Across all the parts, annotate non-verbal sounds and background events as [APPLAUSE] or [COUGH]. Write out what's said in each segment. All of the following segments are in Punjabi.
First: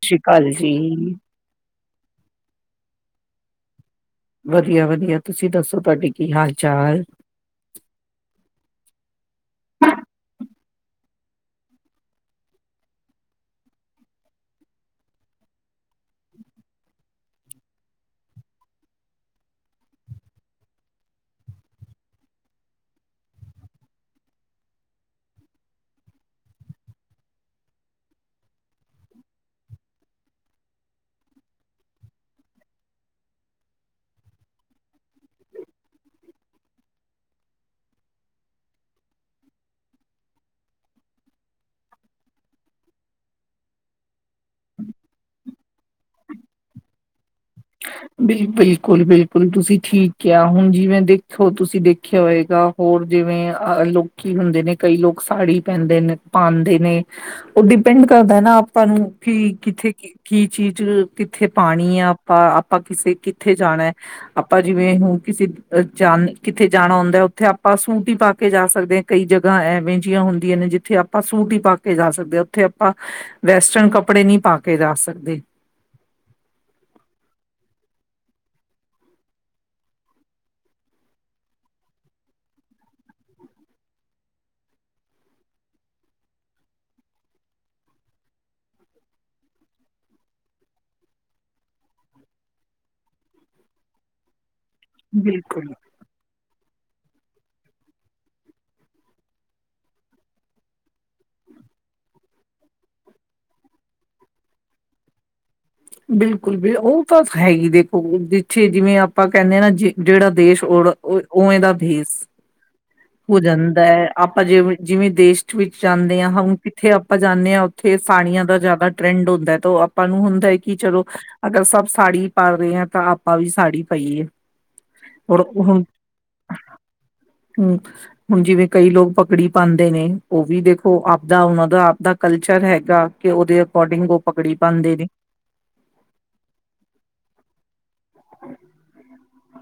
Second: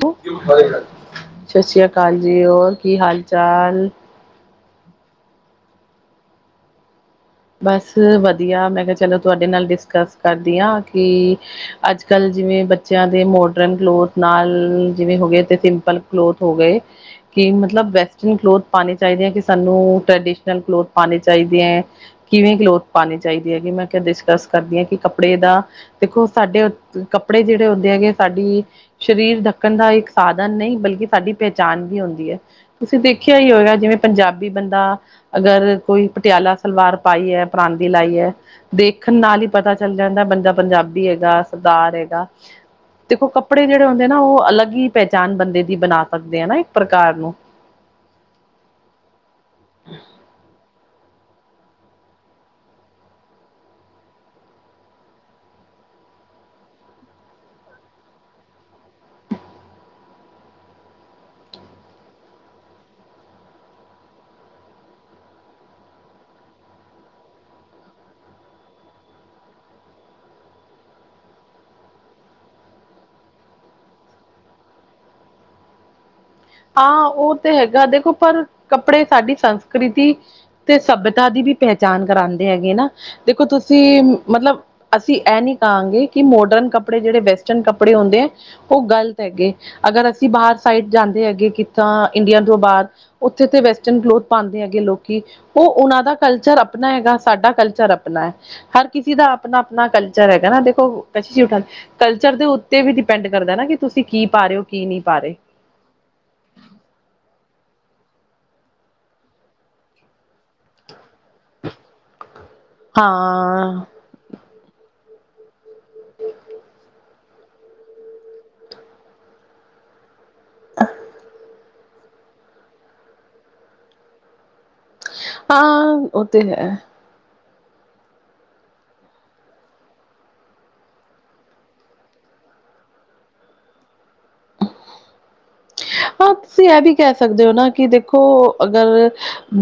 ਸਤਿ ਸ਼੍ਰੀ ਅਕਾਲ ਜੀ, ਸ਼ਸ੍ਰੀਆ ਕਾਲ ਜੀ ਹੋਰ ਕੀ ਹਾਲ ਚਾਲ। ਵਧੀਆ-ਵਧੀਆ ਤੁਸੀਂ ਦੱਸੋ ਤੁਹਾਡੇ ਕੀ ਹਾਲ ਚਾਲ। ਬਸ ਵਧੀਆ ਮੈਂ ਕਿਹਾ ਚਲੋ ਤੁਹਾਡੇ ਨਾਲ ਡਿਸਕਸ ਕਰਦੀ ਆ ਕਿ ਅੱਜ ਕੱਲ ਜਿਵੇਂ ਬੱਚਿਆਂ ਦੇ ਮੋਡਰਨ ਕਲੋਥ ਨਾਲ ਜਿਵੇਂ ਹੋ ਗਏ ਤੇ ਸਿੰਪਲ ਕਲੋਥ ਹੋ ਗਏ। ਕਿ ਮਤਲਬ ਵੈਸਟਰਨ ਕਲੋਥ ਪਾਨੇ ਚਾਹੀਦੇ ਏ ਕਿ, ਸਾਨੂੰ ਟ੍ਰੈਡੀਸ਼ਨਲ ਕਲੋਥ ਪਾਉਨੇ ਚਾਹੀਦੇ ਏ। ਕਿਵੇਂ ਕਲੋਥ ਪਾਉਣੀ ਚਾਹੀਦੀ ਹੈਗੀ, ਮੈਂ ਕਿਹਾ ਡਿਸਕਸ ਕਰਦੀ ਹਾਂ ਕਿ ਕੱਪੜੇ ਦਾ ਦੇਖੋ, ਸਾਡੇ ਓਥ ਕੱਪੜੇ ਜਿਹੜੇ ਹੁੰਦੇ ਹੈਗੇ ਸਾਡੀ ਸਰੀਰ ਢਕਣ ਦਾ ਇੱਕ ਸਾਧਨ ਨਈ, ਬਲਕਿ ਸਾਡੀ ਪਹਿਚਾਣ ਵੀ ਹੁੰਦੀ ਐ। ਤੁਸੀਂ ਦੇਖਿਆ ਹੀ ਹੋਏਗਾ, ਜਿਵੇਂ ਪੰਜਾਬੀ ਬੰਦਾ ਅਗਰ ਕੋਈ ਪਟਿਆਲਾ ਸਲਵਾਰ। ਪਾਈਏ, ਪਰਾਂਦੀ ਲਾਈ ਏ ਦੇਖਨ ਨਾਲ ਇ ਪਤਾ ਚੱਲ ਜਾਂਦਾ, ਬੰਦਾ ਪੰਜਾਬੀ ਹੈਗਾ ਸਰਦਾਰ ਹੈਗਾ। ਦੇਖੋ, ਕੱਪੜੇ ਜੇੜੇ ਹੁੰਦੇ ਆਨਾ ਉ ਅਲੱਗ ਈ ਪਹਿਚਾਣ ਬੰਦੇ ਦੀ ਬਣਾ ਸਕਦੇ ਆ ਨਾ ਇੱਕ ਪ੍ਰਕਾਰ ਨੂੰ ਬਿਲ ਬਿਲਕੁਲ ਬਿਲਕੁਲ, ਤੁਸੀਂ ਠੀਕ ਕਿਹਾ ਹੁਨ ਜਿਵੇਂ ਦੇਖੋ ਤੁਸੀਂ ਦੇਖਿਆ ਹੋਏਗਾ ਹੋਰ ਜਿਵੇਂ ਅ ਲੋਕੀ ਹੁੰਦੇ ਨੇ, ਕਈ ਲੋਕ ਸਾੜੀ ਪੈਂਦੇ ਨੇ ਪਾਉਦੇ ਨੇ। ਉਹ ਡਿਪੈਂਡ ਕਰਦਾ ਹੈ ਨਾ ਆਪਾਂ ਨੂੰ, ਕਿ ਕਿੱਥੇ ਕੀ ਕੀ ਚੀਜ਼ ਕਿੱਥੇ ਪਾਣੀ ਆ, ਆਪਾਂ ਆਪਾਂ ਕਿਸੇ ਕਿੱਥੇ ਜਾਣਾ ਏ। ਆਪਾਂ ਜਿਵੇਂ ਹੁਨ, ਕਿਸੇ ਜਾਨ ਕਿਥੇ ਜਾਨਾ ਹੁੰਦਾ ਓਥੇ ਆਪਾਂ ਸੂਟ ਈ ਪਾ ਕੇ ਜਾ ਸਕਦੇ। ਕਈ ਜਗਾਹ ਐਵੇ ਜਿਹੀਆਂ ਹੁੰਦੀਆਂ ਨੇ, ਜਿੱਥੇ ਆਪਾਂ ਸੂਟ ਹੀ ਪਾ ਕੇ ਜਾ ਸਕਦੇ ਆ ਓਥੇ ਆਪਾਂ ਵੈਸਟਰਨ ਕੱਪੜੇ ਨਹੀਂ ਪਾ ਕੇ ਜਾ ਸਕਦੇ। ਹਾਂ ਓਹ ਤੇ ਹੈਗਾ ਦੇਖੋ ਪਰ, ਕੱਪੜੇ ਸਾਡੀ ਸੰਸਕ੍ਰਿਤੀ ਤੇ ਸੱਭਅਤਾ ਦੀ ਵੀ ਪਹਿਚਾਣ ਕਰਾਂਦੇ ਹੈਗੇ ਨਾ, ਦੇਖੋ ਤੁਸੀਂ ਮਤਲਬ ਅਸੀਂ ਐਹ ਨੀ ਕਾਂਗੇ, ਕਿ ਮੋਡਰਨ ਕੱਪੜੇ ਜਿਹੜੇ ਵੈਸਟਰਨ ਕੱਪੜੇ ਹੁੰਦੇ ਏ। ਉਹ ਗ਼ਲਤ ਹੈਗੇ, ਅਗਰ ਅਸੀਂ ਬਾਹਰ ਸਾਈਡ ਜਾਂਦੇ ਅੱਗੇ ਕਿ ਕੀਤਾ ਇੰਡੀਆ ਤੋਂ ਬਾਹਰ, ਓਥੇ ਤੇ ਵੈਸਟਰਨ ਕਲੋਥ ਪਾਉਂਦੇ ਹੈਗੇ ਲੋਕੀ, ਓਹ ਬਿਲਕੁਲ ਉਹਨਾਂ ਦਾ ਕਲਚਰ ਆਪਨਾ ਹੈਗਾ ਸਾਡਾ ਕਲਚਰ ਆਪਨਾ ਐ। ਹਰ ਕਿਸੇ ਦਾ ਆਪਨਾ ਆਪਨਾ ਕਲਚਰ ਹੈਗਾ ਨਾ, ਦੇਖੋ [UNINTELLIGIBLE] ਕਲਚਰ ਦੇ ਉੱਤੇ ਵੀ ਡਿਪੈਂਡ ਕਰਦਾ ਨਾ, ਕਿ ਤੁਸੀਂ ਕੀ ਪਾ ਰਹੇ ਓ ਕੀ ਨਹੀਂ ਪਾ ਰਹੇ। ਬਿਲਕੁਲ, ਬਿਲ ਓਹ ਬਸ ਹੈ ਹੀ ਦੇਖੋ ਜਿੱਥੇ ਜਿਵੇਂ ਆਪਾਂ ਕਹਿੰਦੇ ਆਨਾ ਜਿਹੜਾ ਦੇਸ਼ ਔਰ ਓਓਵੇਂ ਦਾ ਭੇਸ। ਹਾਂ ਹੋ ਜਾਂਦਾ ਹੈ ਆਪਾਂ ਜਿਵੇਂ ਜਿਵੇਂ ਦੇਸ਼ ਵਿੱਚ ਜਾਂਦੇ ਆ, ਹੁਨ ਕਿੱਥੇ ਆਪਾਂ ਜਾਂਦੇ ਆ ਉੱਥੇ ਸਾੜੀਆਂ ਦਾ ਜ਼ਿਆਦਾ ਟਰੈਂਡ ਹੁੰਦਾ ਏ ਤੇ ਓਹ ਆਪਾਂ ਨੂੰ ਹੁੰਦਾ ਹੈ ਕਿ ਚਲੋ ਅਗਰ ਸਭ ਸਾੜੀ ਪਾ ਰਹੇ ਹੇ ਤਾਂ ਆਪਾਂ ਵੀ ਸਾੜੀ ਪਾਈਏ। ਹਾਂ, ਓਹ ਤੇ ਹੈ। ਹਮ। ਹੁਣ ਜਿਵੇਂ ਕਈ ਲੋਗ ਪਗੜੀ ਪਾਂਦੇ ਨੇ, ਉਵੀ ਦੇਖੋ ਆਪਦਾ ਉਨਾਂ ਦਾ ਆਪਦਾ ਕਲਚਰ ਹੈਗਾ, ਕਿ ਉਹਦੇ ਅਕੋਰਡਿੰਗ ਉਹ ਪਗੜੀ ਪਾਉਦੇ ਨੇ [INAUDIBLE] ਹਾਂ ਤੁਸੀਂ ਏ ਵੀ ਕੇ ਸਕਦੇ ਔ ਨਾ, ਕਿ ਦੇਖੋ ਅਗਰ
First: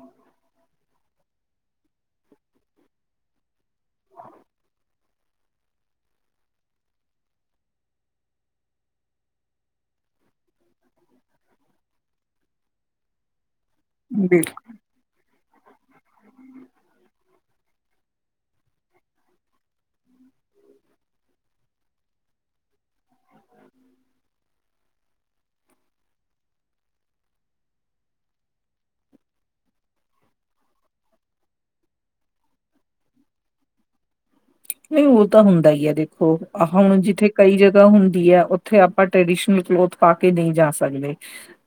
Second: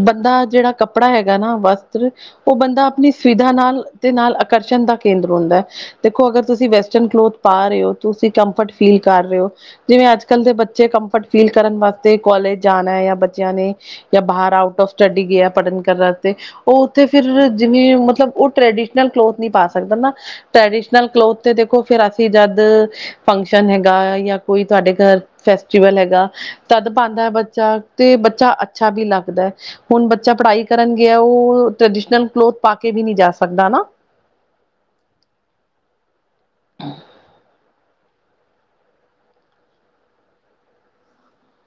ਬੰਦਾ ਜੇੜਾ ਕਪ ਕੱਪੜਾ ਹੈਗਾ ਨਾ ਵਸਤ੍ਰ, ਉ ਬੰਦਾ ਆਪਣੀ ਸੁਵਿਧਾ ਨਾਲ ਤੇ ਨਾਲ ਆਕਰਸ਼ਣ ਦਾ ਕੇਂਦਰ ਹੁੰਦਾ ਐ ਦੇਖੋ ਅਗਰ ਤੁਸੀਂ ਵੈਸਟਰਨ ਕਲੋਥ ਪਾ ਰਹੇ ਓ, ਤੁਸੀਂ ਕੰਫਰਟ ਫੀਲ ਕਰ ਰਹੇ ਓ। ਜਿਵੇਂ ਅੱਜ ਕੱਲ੍ਹ ਦੇ ਬੱਚੇ ਕੰਫਰਟ ਫੀਲ ਕਰਨ ਵਾਸਤੇ ਕੋਲੇਜ਼ ਜਾਨਾਏ ਯਾ ਬੱਚਿਆਂ ਨੇ ਜਾਂ ਬਿਲ- ਬਾਹਰ ਆਊਟ ਔਫ ਸਟਡੀ ਗਿਆ ਪੜਨ ਕਰਨ ਤੇ ਉਹ ਉੱਥੇ ਫਿਰ, ਜਿਵੇਂ ਮਤਲਬ ਉ ਟ੍ਰਡੀਸ਼ਨਲ ਕਲੋਥ ਨੀ ਪਾ ਸਕਦਾ ਨਾ ਟ੍ਰੈਡੀਸ਼ਨਲ ਕਲੋਥ ਤੇ ਦੇਖੋ, ਫਿਰ ਅਸੀਂ ਜਦ ਫੰਕਸ਼ਨ ਹੈਗਾ ਯਾ ਕੋਈ ਤੁਹਾਡੇ ਘਰ, ਫੈਸਟੀਵਲ ਹੈਗਾ। ਤਦ ਪਾਉਂਦਾ ਏ ਬੱਚਾ ਤੇ ਬੱਚਾ ਅੱਛਾ ਵੀ ਲੱਗਦਾ ਏ। ਹੁਣ ਬੱਚਾ ਪੜ੍ਹਾਈ ਕਰਨ ਗਿਆ, ਉਹ ਟ੍ਰਡੀਸ਼ਨਲ ਕਲੋਥ ਪਾ ਕੇ ਵੀ ਨੀ ਜਾ ਸਕਦਾ ਨਾ ਨਹੀਂ ਓਹ ਤਾਂ ਹੁੰਦਾ ਇ ਏ, ਦੇਖੋ ਆਹੋ ਹੁਨ ਜਿੱਥੇ ਕਈ ਜਗਾਹ ਹੁੰਦੀ ਐ ਉੱਥੇ ਆਪਾਂ ਟਰੈਡੀਸ਼ਨਲ ਕਲੋਥ ਪਾ ਕੇ ਨਈ ਜਾ ਸਕਦੇ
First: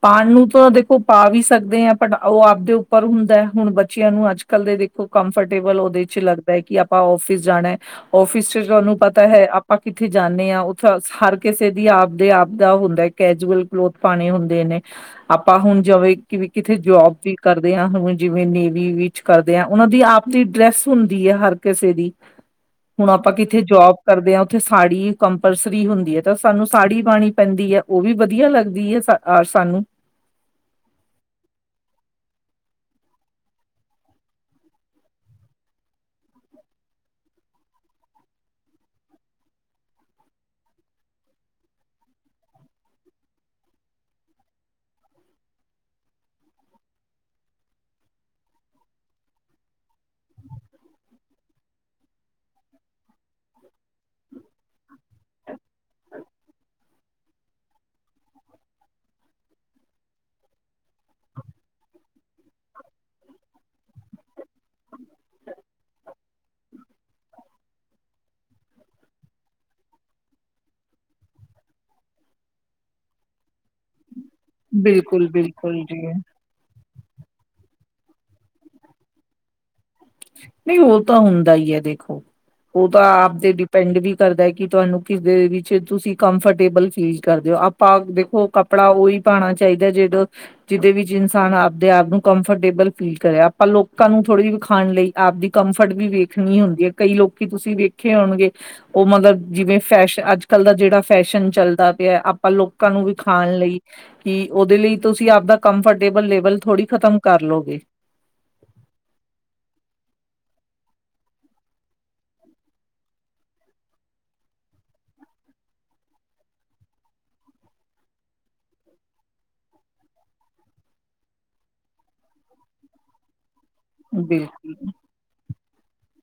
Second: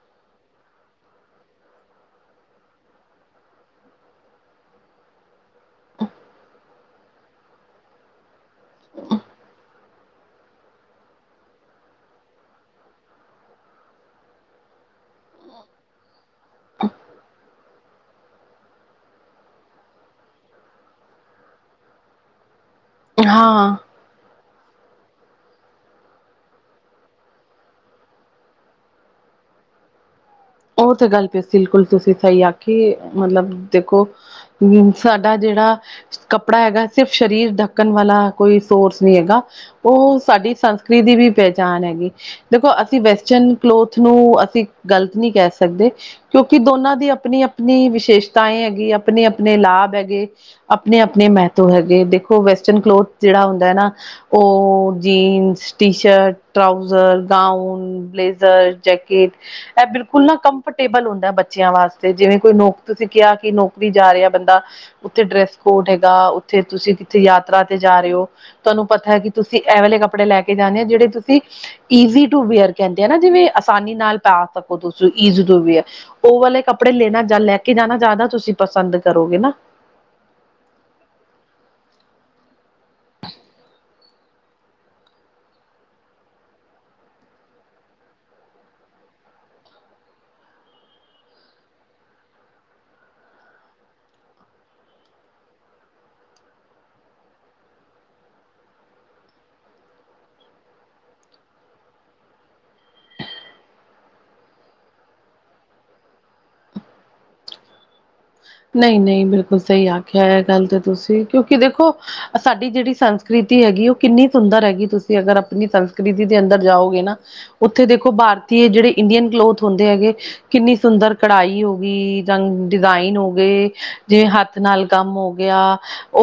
ਪਾਣ ਨੂੰ ਤੋ ਦੇਖੋ ਪਾ ਵੀ ਸਕਦੇ ਆ, ਬਟ ਉਹ ਆਪਦੇ ਉੱਪਰ ਹੁੰਦਾ ਏ ਹੁਣ ਬੱਚਿਆਂ ਨੂੰ ਅੱਜ ਕੱਲ ਦੇ ਦੇਖੋ ਕੰਫਰਟੇਬਲ ਉਦੇ ਚ ਲੱਗਦਾ ਏ ਕਿ ਆਪਾਂ ਔਫਿਸ ਜਾਣਾ ਹੈ ਔਫਿਸ ਫੇਰ ਤੁਹਾਨੂੰ ਪਤਾ ਹੈ ਆਪਾਂ ਕਿੱਥੇ ਜਾਂਦੇ ਹਾਂ ਉੱਥੇ ਹਰ ਕਿਸੇ ਦੀ ਆਪਦੇ ਆਪ ਦਾ ਹੁੰਦਾ ਕੈਜੂਅਲ ਕਲੋਥ ਪਾਣੇ ਹੁੰਦੇ ਨੇ। ਆਪਾਂ ਹੁਨ ਜੌਵੇਂ ਕਿਵੇ ਕਿਥੇ ਜੋਬ ਵੀ ਕਰਦੇ ਆ ਹੁਨ ਜਿਵੇਂ ਨੇਵੀ ਵਿੱਚ ਕਰਦੇ ਆ ਓਹਨਾਂ ਦੀ ਆਪ ਦੀ ਡਰੈਸ ਹੁੰਦੀ ਏ ਹਰ ਕਿਸੇ ਦੀ। ਹੁਣ ਆਪਾਂ ਕਿੱਥੇ ਹਾਂ ਜੋਬ ਕਰਦੇ ਆ ਉੱਥੇ ਸਾੜੀ ਕੰਪਲਸਰੀ ਹੁੰਦੀ ਏ ਤਾਂ ਸਾਨੂੰ ਸਾੜੀ ਪਾਣੀ ਪੈਂਦੀ ਏ ਉਵੀ ਵਧੀਆ ਲੱਗਦੀ ਐ ਸ ਆ ਸਾਨੂੰ ਉਹ ਤੇ ਗੱਲ ਪ ਬਿਲਕੁਲ ਤੁਸੀਂ ਸਹੀ ਆਖੀ ਮਤਲਬ ਦੇਖੋ ਹ ਸਾਡਾ ਜਿਹੜਾ ਕੱਪੜਾ ਹੈਗਾਏ ਸਿਰਫ ਸਰੀਰ ਧੱਕਣ ਵਾਲਾ ਕੋਈ ਸੋਰਸ ਨੀ ਹੈਗਾ। ਉਹ ਸਾਡੀ ਸੰਸਕ੍ਰਿ ਦੀ ਵੀ ਪਹਿਚਾਣ ਹੈਗੀ। ਦੇਖੋ ਅਸੀਂ ਵੈਸਟਰਨ ਕਲੋਥ ਨੂੰ ਅਸੀਂ ਗ਼ਲਤ ਨੀ ਕਹਿ ਸਕਦੇ। ਕਿਉਂਕਿ ਦੋਨਾਂ ਦੀ ਆਪਣੀ-ਆਪਣੀ ਵਿਸ਼ੇਸ਼ਤਾਏ ਹੈਗੀ ਆਪਣੇ ਆਪਣੇ ਲਾਭ ਹੈਗੇ। ਆਪਣੇ ਆਪਣੇ ਮਹੱਤਵ ਹੈਗੇ ਦੇਖੋ ਵੈਸਟਰਨ ਕਲੋਥ ਜੇੜਾ ਹੁੰਦਾ ਏ ਨਾ ਓਹ jeans, T shirt, trouser, gown, blazer jacket. ਇਹ ਬਿਲ ਖੁੱਲਾ ਕੰਫਰਟੇਬਲ ਹੁੰਦਾ ਬੱਚਿਆਂ ਵਾਸਤੇ ਜਿਵੇਂ ਕੋਈ ਨੌਕ ਤੁਸੀਂ ਕਿਹਾ ਕਿ ਨੌਕਰੀ ਜਾ ਰਿਹਾ ਬੰਦਾ। ਉੱਥੇ ਡਰੈਸ ਕੋਡ ਹੈਗਾ ਉੱਥੇ ਤੁਸੀਂ ਕਿੱਥੇ ਯਾਤਰਾ ਤੇ ਜਾ ਰਹੇ ਔ ਤੁਹਾਨੂੰ ਪਤਾ ਹੈ ਕਿ ਤੁਸੀਂ ਇਹ ਵਾਲੇ ਕੱਪੜੇ ਲੈ ਕੇ ਜਾਂਦੇ ਹੋ ਜਿਹੜੇ ਤੁਸੀ ਈਜ਼ੀ ਟੂ ਵੇਅਰ ਕੇਂਦੇ ਆਨਾ ਜਿਵੇਂ ਆਸਾਨੀ ਨਾਲ ਪਾ ਓ ਤੁਸੀਂ ਬਿਲਕੁਲ ਈਜੀ ਟੂ ਬਿਲਕੁਲ ਜੀ ਵੇਅਰ ਉਹ ਵਾਲੇ ਕੱਪੜੇ ਲੈਣਾ ਜਾ ਲੈ ਕੇ ਜਾਣਾ ਜਾਦਾ ਤੁਸੀਂ ਪਸੰਦ ਕਰੋਗੇ ਨਾ। ਨਈ ਉ ਤਾਂ ਹੁੰਦਾ ਈਏ ਦੇਖੋ ਉ ਤਾਂ ਆਪ ਦੇ ਡਿਪੈਂਡ ਵੀ ਕਰਦਾ ਏ ਕਿ ਤੁਆਨੂੰ ਕਿਸ ਦੇ ਵਿੱਚ ਤੁਸੀਂ ਕੰਫਰਟੇਬਲ ਫੀਲ ਕਰਦੇ ਔ ਆਪਾਂ ਵੇਖੋ ਕੱਪੜਾ ਉਹੀ ਪਾਉਣਾ ਚਾਹੀਦਾ ਜਿਦੋਂ ਜਿਦੇ ਵਿੱਚ ਇਨਸਾਨ ਆਪਦੇ ਆਪ ਨੂੰ ਕੰਫਰਟੇਬਲ ਫੀਲ ਕਰੇ ਆਪਾਂ ਲੋਕਾਂ ਨੂੰ ਥੋੜੀ ਵੱਖ ਖਾਨ ਲਈ ਆਪਦੀ ਕੰਫਰਟ ਵੀ ਵੇਖਨੀ ਹੁੰਦੀ ਏ ਕਈ ਲੋਕੀ ਤੁਸੀਂ ਵੇਖੇ ਹੋਨਗੇ ਓਹ ਮਤਲਬ ਜਿਵੇਂ ਫੈਸ਼ ਅੱਜ ਕੱਲ ਦਾ ਜਿਹੜਾ ਫੈਸ਼ਨ ਚੱਲਦਾ ਪਿਆ ਆਪਾਂ ਲੋਕਾਂ ਨੂੰ ਵੀਖਾਨ ਲਈ ਕਿ ਓਹਦੇ ਲਈ ਤੁਸੀ ਆਪਦਾ ਕੰਫਰਟੇਬਲ ਲੇਵਲ ਥੋੜੀ ਖਤਮ ਕਰ ਲੋਗੇ। ਨਹੀਂ-ਨਹੀਂ ਬਿਲਕੁਲ ਸਹੀ ਆਖਿਆ ਇਹ ਗੱਲ ਤਾਂ ਤੁਸੀ ਕਿਉਂਕਿ ਦੇਖੋ ਸਾਡੀ ਜੇੜੀ ਸੰਸਕ੍ਰਿਤੀ ਹੈਗੀ ਏ ਉ ਕਿੰਨੀ ਸੁੰਦਰ ਹੈਗੀ ਤੁਸੀਂ ਅਗਰ ਆਪਣੀ ਸੰਸਕ੍ਰਿਤੀ ਦੇ ਅੰਦਰ ਜਾਓਗੇ ਨਾ ਉੱਥੇ ਦੇਖੋ ਭਾਰਤੀ ਜਿਹੜੇ ਇੰਡੀਅਨ ਕਲੋਥ ਹੁੰਦੇ ਹੈਗੇ ਕਿੰਨੀ ਸੁੰਦਰ ਕੜਾਈ ਹੋ ਗੀ ਜਾਂ ਡਿਜ਼ਾਇਨ ਹੋ ਗਏ ਜਿਵੇਂ ਹੱਥ ਨਾਲ ਬਿਲਕੁਲ ਕੰਮ ਹੋ ਗਿਆ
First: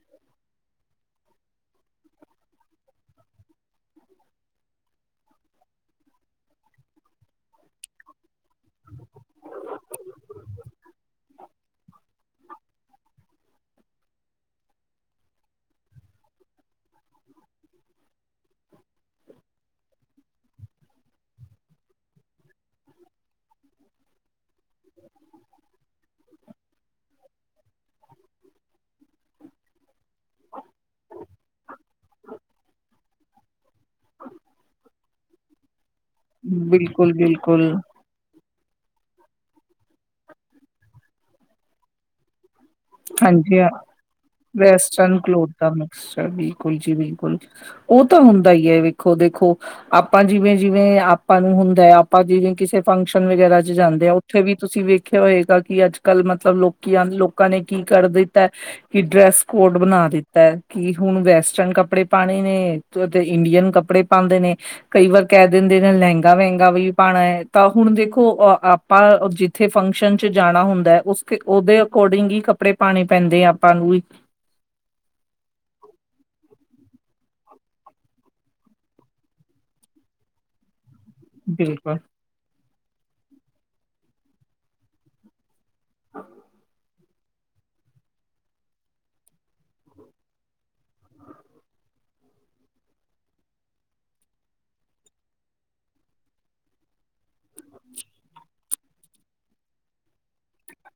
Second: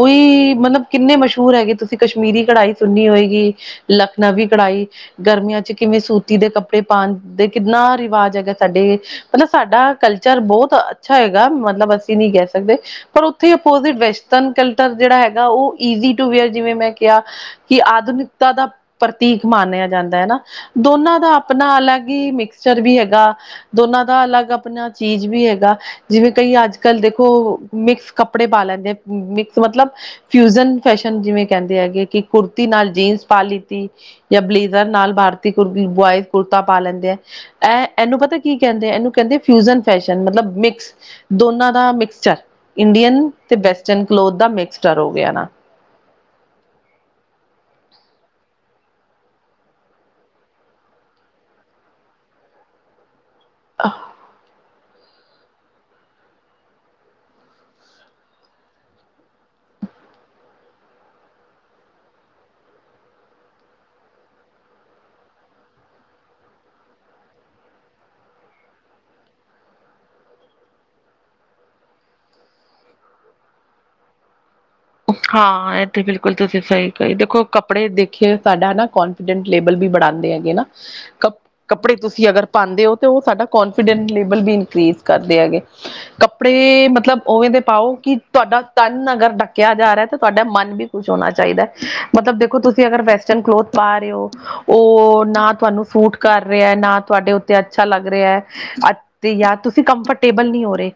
ਉਈ ਮਤਲਬ ਕਿੰਨੇ ਮਸ਼ਹੂਰ ਹੈਗੇ ਤੁਸੀਂ ਕਸ਼ਮੀਰੀ ਕਢਾਈ ਸੁਨੀ ਹੋਏਗੀ ਲਖਨਵੀ ਕਢਾਈ ਗਰਮੀਆਂ ਚ ਕਿਵੇਂ ਸੂਤੀ ਦੇ ਕੱਪੜੇ ਪਾਉਨ ਦੇ ਕਿੰਨਾ ਰਿਵਾਜ ਹੈਗਾ। ਸਾਡੇ ਮਤਲਬ ਸਾਡਾ ਕਲਚਰ ਬਹੁਤ ਅੱਛਾ ਹੈਗਾ ਮਤਲਬ ਅਸੀਂ ਨੀ ਕਹਿ ਸਕਦੇ ਪਰ ਉੱਥੇ ਅਪੋਜਿਟ ਵੈਸਟਰਨ ਕਲਤਲ ਜੇੜਾ ਹੈਗਾ ਉ ਇੱਜੀ ਟੁ ਵੇਅਰ ਜਿਵੇਂ ਮੈਂ ਕਿਯਾ ਕਿ ਆਧੁਨਿਕਤਾ ਦਾ ਪ੍ਰਤੀਕ ਮਾਨਿਆ ਜਾਂਦਾ ਏ ਨਾ। ਦੋਨਾਂ ਦਾ ਆਪਣਾ ਅਲੱਗ ਈ ਮਿਕਸਚਰ ਵੀ ਹੈਗਾ। ਦੋਨਾਂ ਦਾ ਅਲੱਗ ਆਪਨਾ ਚੀਜ਼ ਵੀ ਹੈਗਾ ਜਿਵੇਂ ਕਈ ਅੱਜ ਜ ਕਲ ਦੇਖੋ ਮਿਕਸ ਕੱਪੜੇ ਪਾ ਲੈਂਦੇ ਆ ਮਿਕਸ ਮਤਲਬ ਫਿਊਜਨ ਫੈਸ਼ਨ ਜਿਵੇਂ ਕਹਿੰਦੇ ਹੈਗੇ ਕਿ ਕੁੁਰਤੀ ਨਾਲ ਜੀਨਸ ਪਾ ਲਿਤੀ ਜਾਂ ਬਲੇਜ਼ਰ ਨਾਲ ਭਾਰਤੀ ਕੁਰ ਬੁਆਇ ਕੁੜਤਾ ਪਾਲਦੇ ਬਿਲਕੁਲ ਬਿਲਕੁਲ ਹੈ। ਇਹਨੂੰ ਪਤਾ ਕੀ ਕਹਿੰਦੇ ਆ ਇਹਨੂੰ ਕਹਿੰਦੇ ਆ ਫਿਊਜਨ ਫੈਸ਼ਨ ਮਤਲਵ ਮਿਕਸ ਦੋਨਾਂ ਦਾ ਮਿਕਸਚਰ। ਇੰਡੀਅਨ ਅਤੇ ਹਾਂਜੀ ਵੈਸਟਰਨ ਕਲੋਥ ਦਾ ਮਿਕਸਟਰ ਹੋ ਵੈਸਟਰਨ ਗਿਆ ਨਾ। ਕਲੋਥ ਦਾ ਮਿਕਸਚਰ ਬਿਲਕੁਲ ਜੀ ਬਿਲਕੁਲ ਉਹ ਤਾਂ ਹੁੰਦਾ ਹੀ ਹੈ ਵੇਖੋ ਦੇਖੋ। ਆਪਾਂ ਜਿਵੇਂ-ਜਿਵੇਂ ਆਪਾਂ ਨੂੰ ਹੁੰਦਾ ਹੈ ਆਪਾਂ ਜਿਵੇਂ ਕਿਸੇ ਫੰਕਸ਼ਨ ਵਗੈਰਾ ਚ ਜਾਂਦੇ ਆ ਉੱਥੇ ਵੀ ਤੁਸੀਂ ਵੇਖਿਆ ਹੋਏਗਾ ਕਿ ਅੱਜ ਕੱਲ੍ਹ ਮਤਲਬ ਲੋਕੀ ਆ ਲੋ ਕਾਂ ਨੇ ਕੀ ਕਰ ਦਿੱਤਾ। ਕਿ ਡਰੈਸ ਕੋਡ ਬਣਾ ਦਿੱਤਾ ਹੈ ਕਿ ਹੁਣ ਵੈਸਟਰਨ ਕੱਪੜੇ ਪਾਣੇ ਨੇ। ਤੁਹਾਡੇ ਇੰਡੀਅਨ ਕੱਪੜੇ ਪਾਉਂਦੇ ਨੇ ਕਈ ਵਾਰ ਕਹਿ ਦਿੰਦੇ ਨੇ ਲਹਿੰਗਾ ਵਹਿੰਗਾ ਵੀ ਪਾਉਣਾ ਹੈ ਤਾਂ ਹੁਣ ਦੇਖੋ ਅ ਆਪਾਂ ਜਿੱਥੇ ਫੰਕਸ਼ਨ 'ਚ ਜਾਣਾ ਹੁੰਦਾ ਉਸ ਉਹਦੇ ਅਕੋਰਡਿੰਗ ਹੀ ਕੱਪੜੇ ਪਾਉਣੇ ਪੈਂਦੇ ਆ ਆਪਾਂ ਨੂੰ ਵੀ ਹਾਂ ਇਹ ਤੇ ਬਿਲਕੁਲ ਤੁਸੀਂ ਸਹੀ ਕਹੀ ਦੇਖੋ ਕੱਪੜੇ ਦੇਖਿਏ ਸਾਡਾ ਨਾ ਕੌਨ ਟ ਲੇਬਲ ਵੀ ਬਣਾਉਂਦੇ ਹੈਗੇ ਨਾ। ਕੱਪ, ਕਪੜੇ ਬਿਲਕੁਲ, ਤੁਸੀਂ ਅਗਰ ਪਾਉਂਦੇ ਹੋ ਤਾਂ ਉਹ ਸਾਡਾ ਕੋਂਨਫੀਡੈਂਸ ਲੇਵਲ ਵੀ ਇਨਕਰੀਜ਼ ਕਰਦੇ ਹੈਗੇ। ਕੱਪੜੇ ਮਤਲਬ ਉਵੇਂ ਦੇ ਪਾਓ, ਕਿ ਤੁਹਾਡਾ ਤਨ ਅਗਰ ਡ ਕਿਹਾ ਜਾ ਰਿਹਾ ਤਾਂ ਤੁਹਾਡਾ ਮਨ ਵੀ ਖੁਸ਼ ਹੋਣਾ ਚਾਹੀਦਾ, ਮਤਲਬ ਦੇਖੋ ਤੁਸੀਂ ਅਗਰ ਵੈਸਟਰਨ ਕਲੋਥ ਪਾ ਰਹੇ ਹੋ। ਉਹ ਨਾ ਤੁਹਾਨੂੰ ਸੂਟ ਕਰ ਰਿਹਾ, ਨਾ ਤੁਹਾਡੇ ਉੱਤੇ ਅੱਛਾ ਲੱਗ ਰਿਹਾ। ਅ ਯ ਤੁਸੀਂ ਕੰਫਰਟੇਬਲ ਨਹੀਂ ਹੋ ਰਹੇ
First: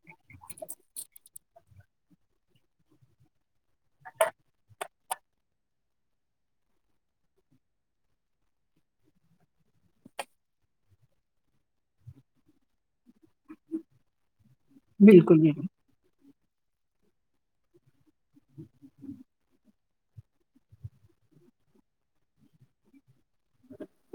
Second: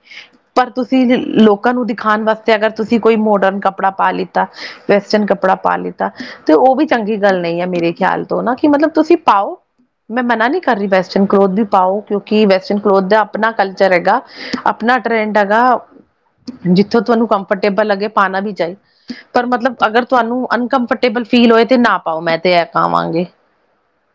ਪਰ ਤੁਸੀਂ ਲੋਕਾਂ ਨੂੰ ਦਿਖਾਉਣ ਵਾਸਤੇ ਅਗਰ ਤੁਸੀਂ ਕੋਈ ਮੋਡਰਨ ਕੱਪੜਾ ਪਾ ਲਿੱਤਾ। ਵੈਸਟਰਨ ਕੱਪੜਾ ਪਾ ਲਿੱਤਾ। ਤੇ ਉਹ ਵੀ ਚੰਗੀ ਗੱਲ ਨਹੀਂ ਹੈ ਮੇਰੇ ਖਿਆਲ ਤੋਂ ਨਾ ਕਿ ਮਤਲਬ ਤੁਸੀਂ ਪਾਓ। ਮੈਂ ਮਨਾ ਨਹੀਂ ਕਰ ਰਹੀ ਵੈਸਟਰਨ ਕਲੋਥ ਵੀ ਪਾਓ ਕਿਉਂਕਿ ਵੈਸਟਰਨ ਕਲੋਥ ਦਾ ਆਪਣਾ ਕਲਚਰ ਹੈਗਾ। ਆਪਣਾ ਟਰੈਂਡ ਬਿਲਕੁਲ, ਹੈਗਾ, ਬਿਲਕੁਲ। ਜਿੱਥੋਂ ਤੁਹਾਨੂੰ ਕੰਫਰਟੇਬਲ ਲਗੇ ਪਾਉਣਾ ਵੀ ਚਾਹੀ। ਪਰ ਮਤਲਬ ਅਗਰ ਤੁਹਾਨੂੰ ਅਨਕੰਫਰਟੇਬਲ ਫੀਲ ਹੋਏ ਤੇ ਨਾ ਪਾਓ ਮੈਂ ਤੇ ਇਹ ਕਹਾਂਗੀ।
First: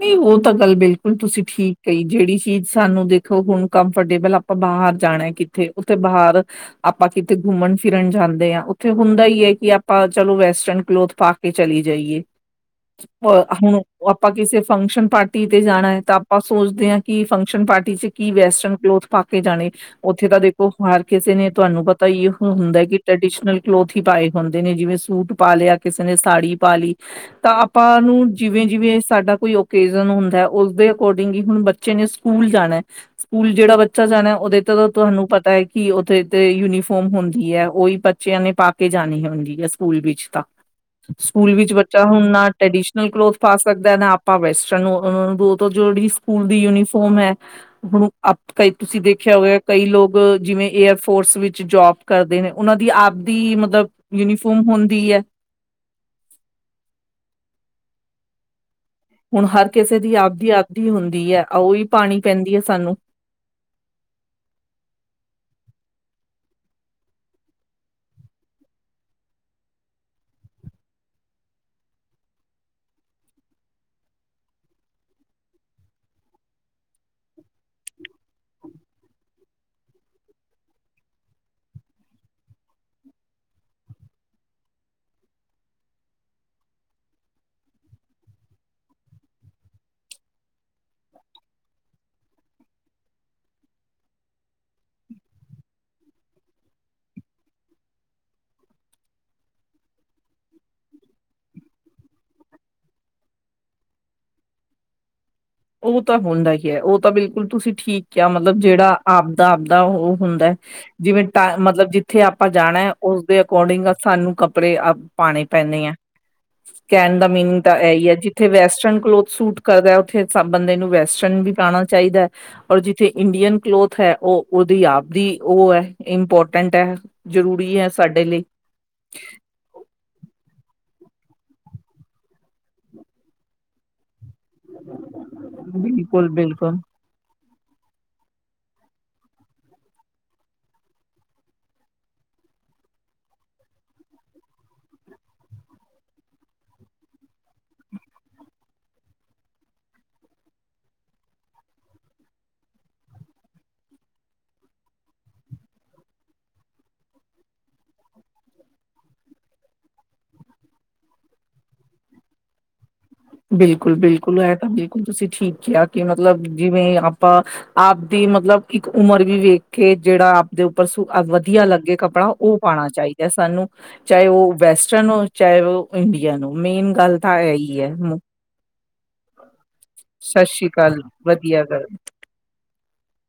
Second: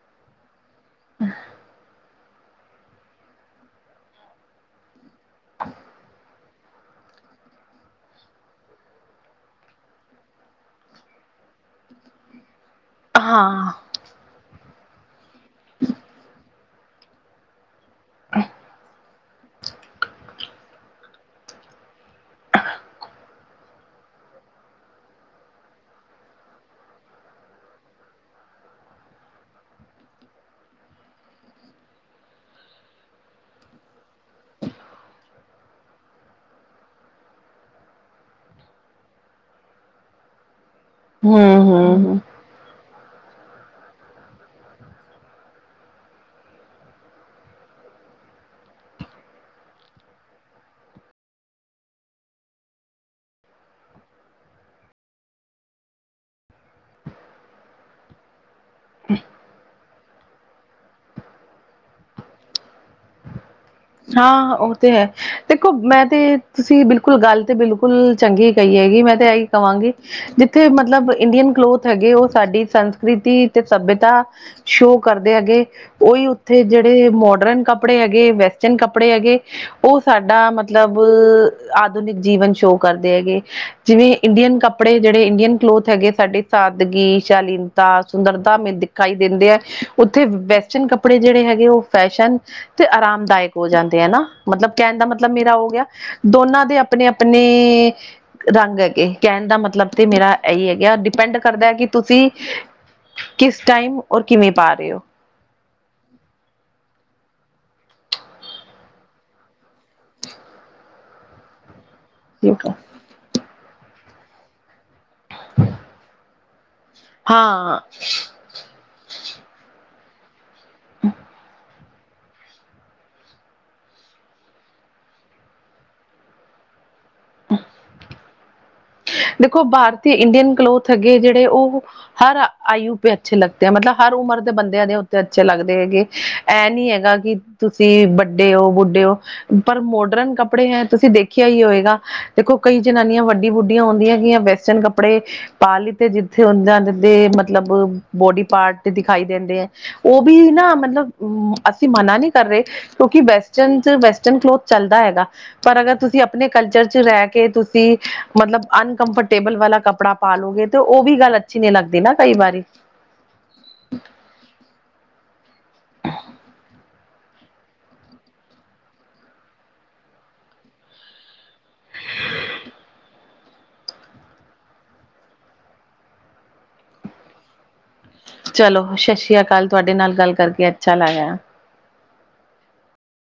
ਨਹੀਂ ਉਹ ਤਾਂ ਗੱਲ ਬਿਲਕੁਲ ਤੁਸੀਂ ਠੀਕ ਕਹੀ ਜਿਹੜੀ ਚੀਜ਼ ਸਾਨੂੰ ਦੇਖੋ ਹੁਣ ਕੰਫਰਟੇਬਲ ਆਪਾਂ ਬਾਹਰ ਜਾਣਾ ਕਿੱਥੇ, ਉੱਥੇ ਬਾਹਰ ਆਪਾਂ ਕਿਤੇ ਘੁੰਮਣ ਫਿਰਨ ਜਾਂਦੇ ਹਾਂ, ਉੱਥੇ ਹੁੰਦਾ ਹੀ ਹੈ ਕਿ ਆਪਾਂ ਚਲੋ ਵੈਸਟਰਨ ਕਲੋਥ ਪਾ ਕੇ ਚਲੀ ਜਾਈਏ। [INAUDIBLE] ਹੁਣ ਆਪਾਂ ਕਿਸੇ ਫੰਕਸ਼ਨ ਪਾਰਟੀ ਤੇ ਜਾਣਾ ਹੈ ਤਾਂ ਆਪਾਂ ਸੋਚਦੇ ਹਾਂ ਕਿ ਫੰਕਸ਼ਨ ਪਾਰਟੀ- ਤੁਸੀ ਕੀ ਵੈਸਟਰਨ ਕਲੋਥ ਪਾ ਕੇ ਜਾਣੇ। ਉੱਥੇ ਤਾਂ ਦੇਖੋ ਹਰ ਕਿਸੇ ਨੇ ਤੁਹਾਨੂੰ ਪਤਾ ਹੀ ਹੁੰਦਾ ਹੈ ਕਿ ਟ੍ਰਡੀਸ਼ਨਲ ਕਲੋਥ ਹੀ ਪਾਏ ਹੁੰਦੇ ਨੇ ਜਿਵੇਂ ਸੂਟ ਪਾ ਲਿਆ, ਕਿਸੇ ਨੇ ਸਾੜੀ ਪਾ ਲਈ ਤਾਂ ਆਪਾਂ ਨੂੰ ਜਿਵੇਂ -ਜਿਵੇਂ ਸਾਡਾ ਕੋਈ ਰਿਜਨ ਹੁੰਦਾ, ਉਸਦੇ ਅਕੋਰਡਿੰਗ ਹੀ ਹੁਣ ਬੱਚੇ ਨੇ ਸਕੂਲ ਜਾਣਾ ਸਕੂਲ ਜਿਹੜਾ ਬੱਚਾ ਜਾਣਾ ਉਹਦੇ ਤੇ ਤੁਹਾਨੂੰ ਪਤਾ ਹੈ ਕਿ ਓਥੇ ਤੇ ਯੂਨੀਫੋਮ ਹੁੰਦੀ ਹੈ। ਓਹੀ- ਲ਼ੀ ਨੇ ਪਾ ਕੇ ਜਾਣੀ ਹੁੰਦੀ ਹੈ ਸਕੂਲ ਵਿੱਚ ਤਾਂ। ਹ ਸਕੂਲ ਵਿੱਚ ਬੱਚਾ ਹੁਣ ਨਾ ਟ੍ਰੈਡੀਸ਼ਨਲ ਕਲੋਥ ਪਾ ਸਕਦਾ ਨਾ ਆਪ ਭਾਵ ਵੈਸਟਰਨ ਨੂੰ ਉਹ ਤ ਜਿਹੜੀ ਸਕੂਲ ਦੀ ਯੂਨੀਫਾਰਮ ਹੈ। ਹੁਣ ਕਈ ਤੁਸੀਂ ਦੇਖਿਆ ਹੋਇਆ ਕਈ ਲੋਕ ਜਿਵੇਂ ਏਅਰ ਫੋਰਸ ਵਿੱਚ ਜੋਬ ਕਰਦੇ ਨੇ, ਉਹਨਾਂ ਦੀ ਆਪ ਦੀ ਮਤਲਬ ਯੂਨੀਫਾਰਮ ਹੁੰਦੀ ਹੈ ਹੁਣ ਹਰ ਕਿਸੇ ਦੀ ਆਪਦੀ, ਆਪਦੀ ਹੁੰਦੀ ਹੈਓਹੀ ਪਾਉਣੀ ਪੈਂਦੀ ਹੈ ਸਾਨੂੰ। ਹਾਂ ਉਹ ਤੇ ਹੈ, ਦੇਖੋ ਮੈਂ ਤੇ ਤੁਸੀਂ ਬਿਲਕੁਲ ਗੱਲ ਤੇ ਬਿਲਕੁਲ। ਚੰਗੀ ਕਹੀ ਹੈਗੀ, ਮੈਂ ਤੇ ਇਹੀ ਕਹਾਂਗੀ ਜਿੱਥੇ ਮਤਲਬ ਇੰਡੀਅਨ ਕਲੋਥ ਹੈਗੇ, ਉਹ ਸਾਡੀ ਸੰਸਕ੍ਰਿਤੀ ਤੇ ਸੱਭਿਅਤਾ ਸ਼ੋ ਕਰਦੇ ਹੈਗੇ ਉਹੀ ਉੱਥੇ ਜਿਹੜੇ ਮੋਡਰਨ ਕੱਪੜੇ ਹੈਗੇ ਵੈਸ- ਜਿੰਨ ਕੱਪੜੇ ਹੈਗੇ ਉਹ ਸਾਡਾ ਮਤਲਬ, ਆਧੁਨਿਕ ਜੀਵਨ ਸ਼ੋਅ ਕਰਦੇ ਹੈਗੇ। ਜਿਵੇਂ ਇੰਡੀਅਨ ਕੱਪੜੇ ਜਿਹੜੇ ਇੰਡੀਅਨ ਕਲੋਥ ਹੈਗੇ ਸਾਡੀ ਸਾਦਗੀ, ਸ਼ਾਲੀਨਤਾ, ਸੁੰਦਰਤਾ, ਮਿੱਦ। ਦਿਖਾਈ ਦਿੰਦੇ ਹੈ, ਉੱਥੇ ਵੈਸਟਰਨ ਕੱਪੜੇ ਜਿਹੜੇ ਹੈਗੇ ਉਹ ਫੈਸ਼ਨ ਤੇ ਆਰਾਮਦਾਇਕ। ਹੋ ਜਾਂਦੇ ਹਨਾ, ਮਤਲਬ ਕਹਿਣ ਦਾ ਮਤਲਬ ਮੇਰਾ ਹੋ ਗਿਆ ਦੋਨਾਂ ਦੇ ਆਪਣੇ, ਆਪਣੇ ਰੰਗ ਹੈਗੇ, ਕਹਿਣ ਦਾ ਮਤਲਬ ਤੇ ਮੇਰਾ ਇਹੀ ਹੈਗਾ ਡਿਪੈਂਡ ਕਰਦਾ ਕਿ ਤੁਸੀਂ ਕਿਸ ਟਾਈਮ ਔਰ ਕਿਵੇਂ ਪਾ ਰਹੇ ਹੋ। ਉਹ ਤਾਂ ਹੁੰਦਾ ਹੀ ਹੈ, ਉਹ ਤਾਂ ਬਿਲਕੁਲ ਤੁਸੀਂ ਠੀਕ ਕਿਹਾ ਮਤਲਬ ਜਿਹੜਾ ਆਪਦਾ, ਆਪਦਾ ਉਹ ਹੁੰਦਾ ਜਿਵੇਂ ਤ ਮਤਲਬ ਜ ਜਿਥੇ ਆਪਾਂ ਹੋ ਜਾਣਾ ਹੈ ਉਸਦੇ ਅਕੋਰਡਿੰਗ ਸਾਨੂੰ ਕੱਪੜੇ ਪਾਉਣੇ ਪੈਂਣੇ ਆ। ਕਹਿਣ ਦਾ ਮੀਨਿੰਗ ਤਾਂ ਹਾਂ ਇਹ ਹੀ ਹੈ ਜੀ। ਜਿਥੇ ਵੈਸਟਰਨ ਕਲੋਥ ਸੂਟ ਕਰਦਾ, ਉੱਥੇ ਸਭ ਬੰਦੇ ਨੂੰ ਵੈਸਟਰਨ ਵੀ ਪਾਣਾ ਚਾਹੀਦਾ ਹੈ। ਔਰ ਜਿੱਥੇ ਇੰਡੀਅਨ ਕਲੋਥ ਹੈ ਉਹ ਉਹਦੀ ਆਪਦੀ ਉਹ ਹੈ ਇੰਪੋਰਟੈਂਟ ਹੈ। ਜ਼ਰੂਰੀ ਹੈ ਸਾਡੇ ਲਈ ਦੇਖੋ ਭਾਰਤੀ ਇੰਡੀਅਨ ਕਲੋਥ ਅਗੇ ਜਿਹੜੇ ਉਹ, ਹਰ ਆਯੂ ਪ ਅੱਛੇ ਲੱਗ। ਮਤਲਬ ਹਰ ਉਮਰ ਦੇ ਬੰਦਿਆਂ ਦੇ ਉੱਤੇ ਅੱਛੇ ਲੱਗਦੇ ਹੈਗੇ। ਬਿਲਕੁਲ ਇਹ ਬਿਲਕੁਲ ਨੀ ਹੈਗਾ ਕਿ- ਤੁਸੀਂ ਵੱਡੇ ਹੋ ਬੁੱਢੇ ਹੋ ਪਰ ਮੋਡਰਨ ਕੱਪੜੇ ਹੈ ਤੁਸੀਂ ਦੇਖਿਆ ਹੀ ਹੋਏਗਾ, ਦੇਖੋ ਕਈ ਜਨਾਨੀਆਂ ਵੱਡੀ ਬੁੱਢ ਬੁੱਢੀਆਂ ਹੁੰਦੀਆਂ ਗਈਆ ਵੈਸਟਰਨ ਕੱਪੜੇ ਪਾਲੀ ਤੇ ਜਿੱਥੇ ਉਹਦਾਂ ਦੇ ਮਤਲਬ ਬੋਡੀ ਪਾਰਟ ਦਿਖਾਈ ਦਿੰਦੇ ਐ। ਉਹ ਵੀ ਨਾ ਮਤਲਬ ਅਸੀਂ ਮਨਾ ਨਹੀਂ ਕਰ ਰਏ ਕਿਉਂਕਿ ਵੈਸਚਨ 'ਚ' ਵੈਸਚਨ ਕਲੋਥ ਚੱਲਦਾ ਹੈਗਾ। ਪਰ ਅਗਰ ਤੁਸੀਂ ਆਪਣੇ ਕਲਚਰ ਚ ਰਹਿ ਕੇ ਤੁਸੀਂ। ਮਤਲਬ ਅਨਕੰਫਰਟੇਬਲ ਵਾਲਾ ਕੱਪੜਾ ਪਾਲੋਗੇ ਤਾ ਉਹ ਵੀ ਗੱਲ ਅੱਛੀ ਨੀ ਲੱਗਦੀ ਨਾ ਕਈ ਵਾਰੀ। ਬਿਲਕੁਲ ਬਿਲਕੁਲ ਇਹ ਤਾਂ ਬਿਲਕੁਲ ਤੁਸੀਂ ਠੀਕ ਕਿਹਾ ਕਿ ਮਤਲਬ ਜਿਵੇਂ ਆਪਾਂ ਆਪਦੀ ਮਤਲਬ ਇੱਕ ਉਮਰ ਵੀ ਵੇਖ ਕੇ ਜਿਹੜਾ ਆਪਦੇ ਉੱਪਰ ਵਧੀਆ ਲੱਗੇ ਕੱਪੜਾ ਓ ਪਾਣਾ ਚਾਈਦੈ ਸਾਨੂੰ। ਚਾਹੇ ਉਹ ਵੈਸਟਰਨ ਹੋ, ਚਾਹੇ ਉਹ ਇੰਡੀਅਨ ਹੋ ਮੇਨ ਗੱਲ ਤਾਂ ਇਹੀ ਹੈ। ਚਲੋ ਸ਼ਸ਼ ਸੀ਼ ਆਕਾਲ ਤੁਹਾਡੇ ਨਾਲ ਗੱਲ ਸਤਿ ਕਰਕੇ ਸ੍ਰੀ ਅੱਛਾ ਅਕਾਲ ਲਾਇਆ। ਵਧੀਆ ਗੱਲ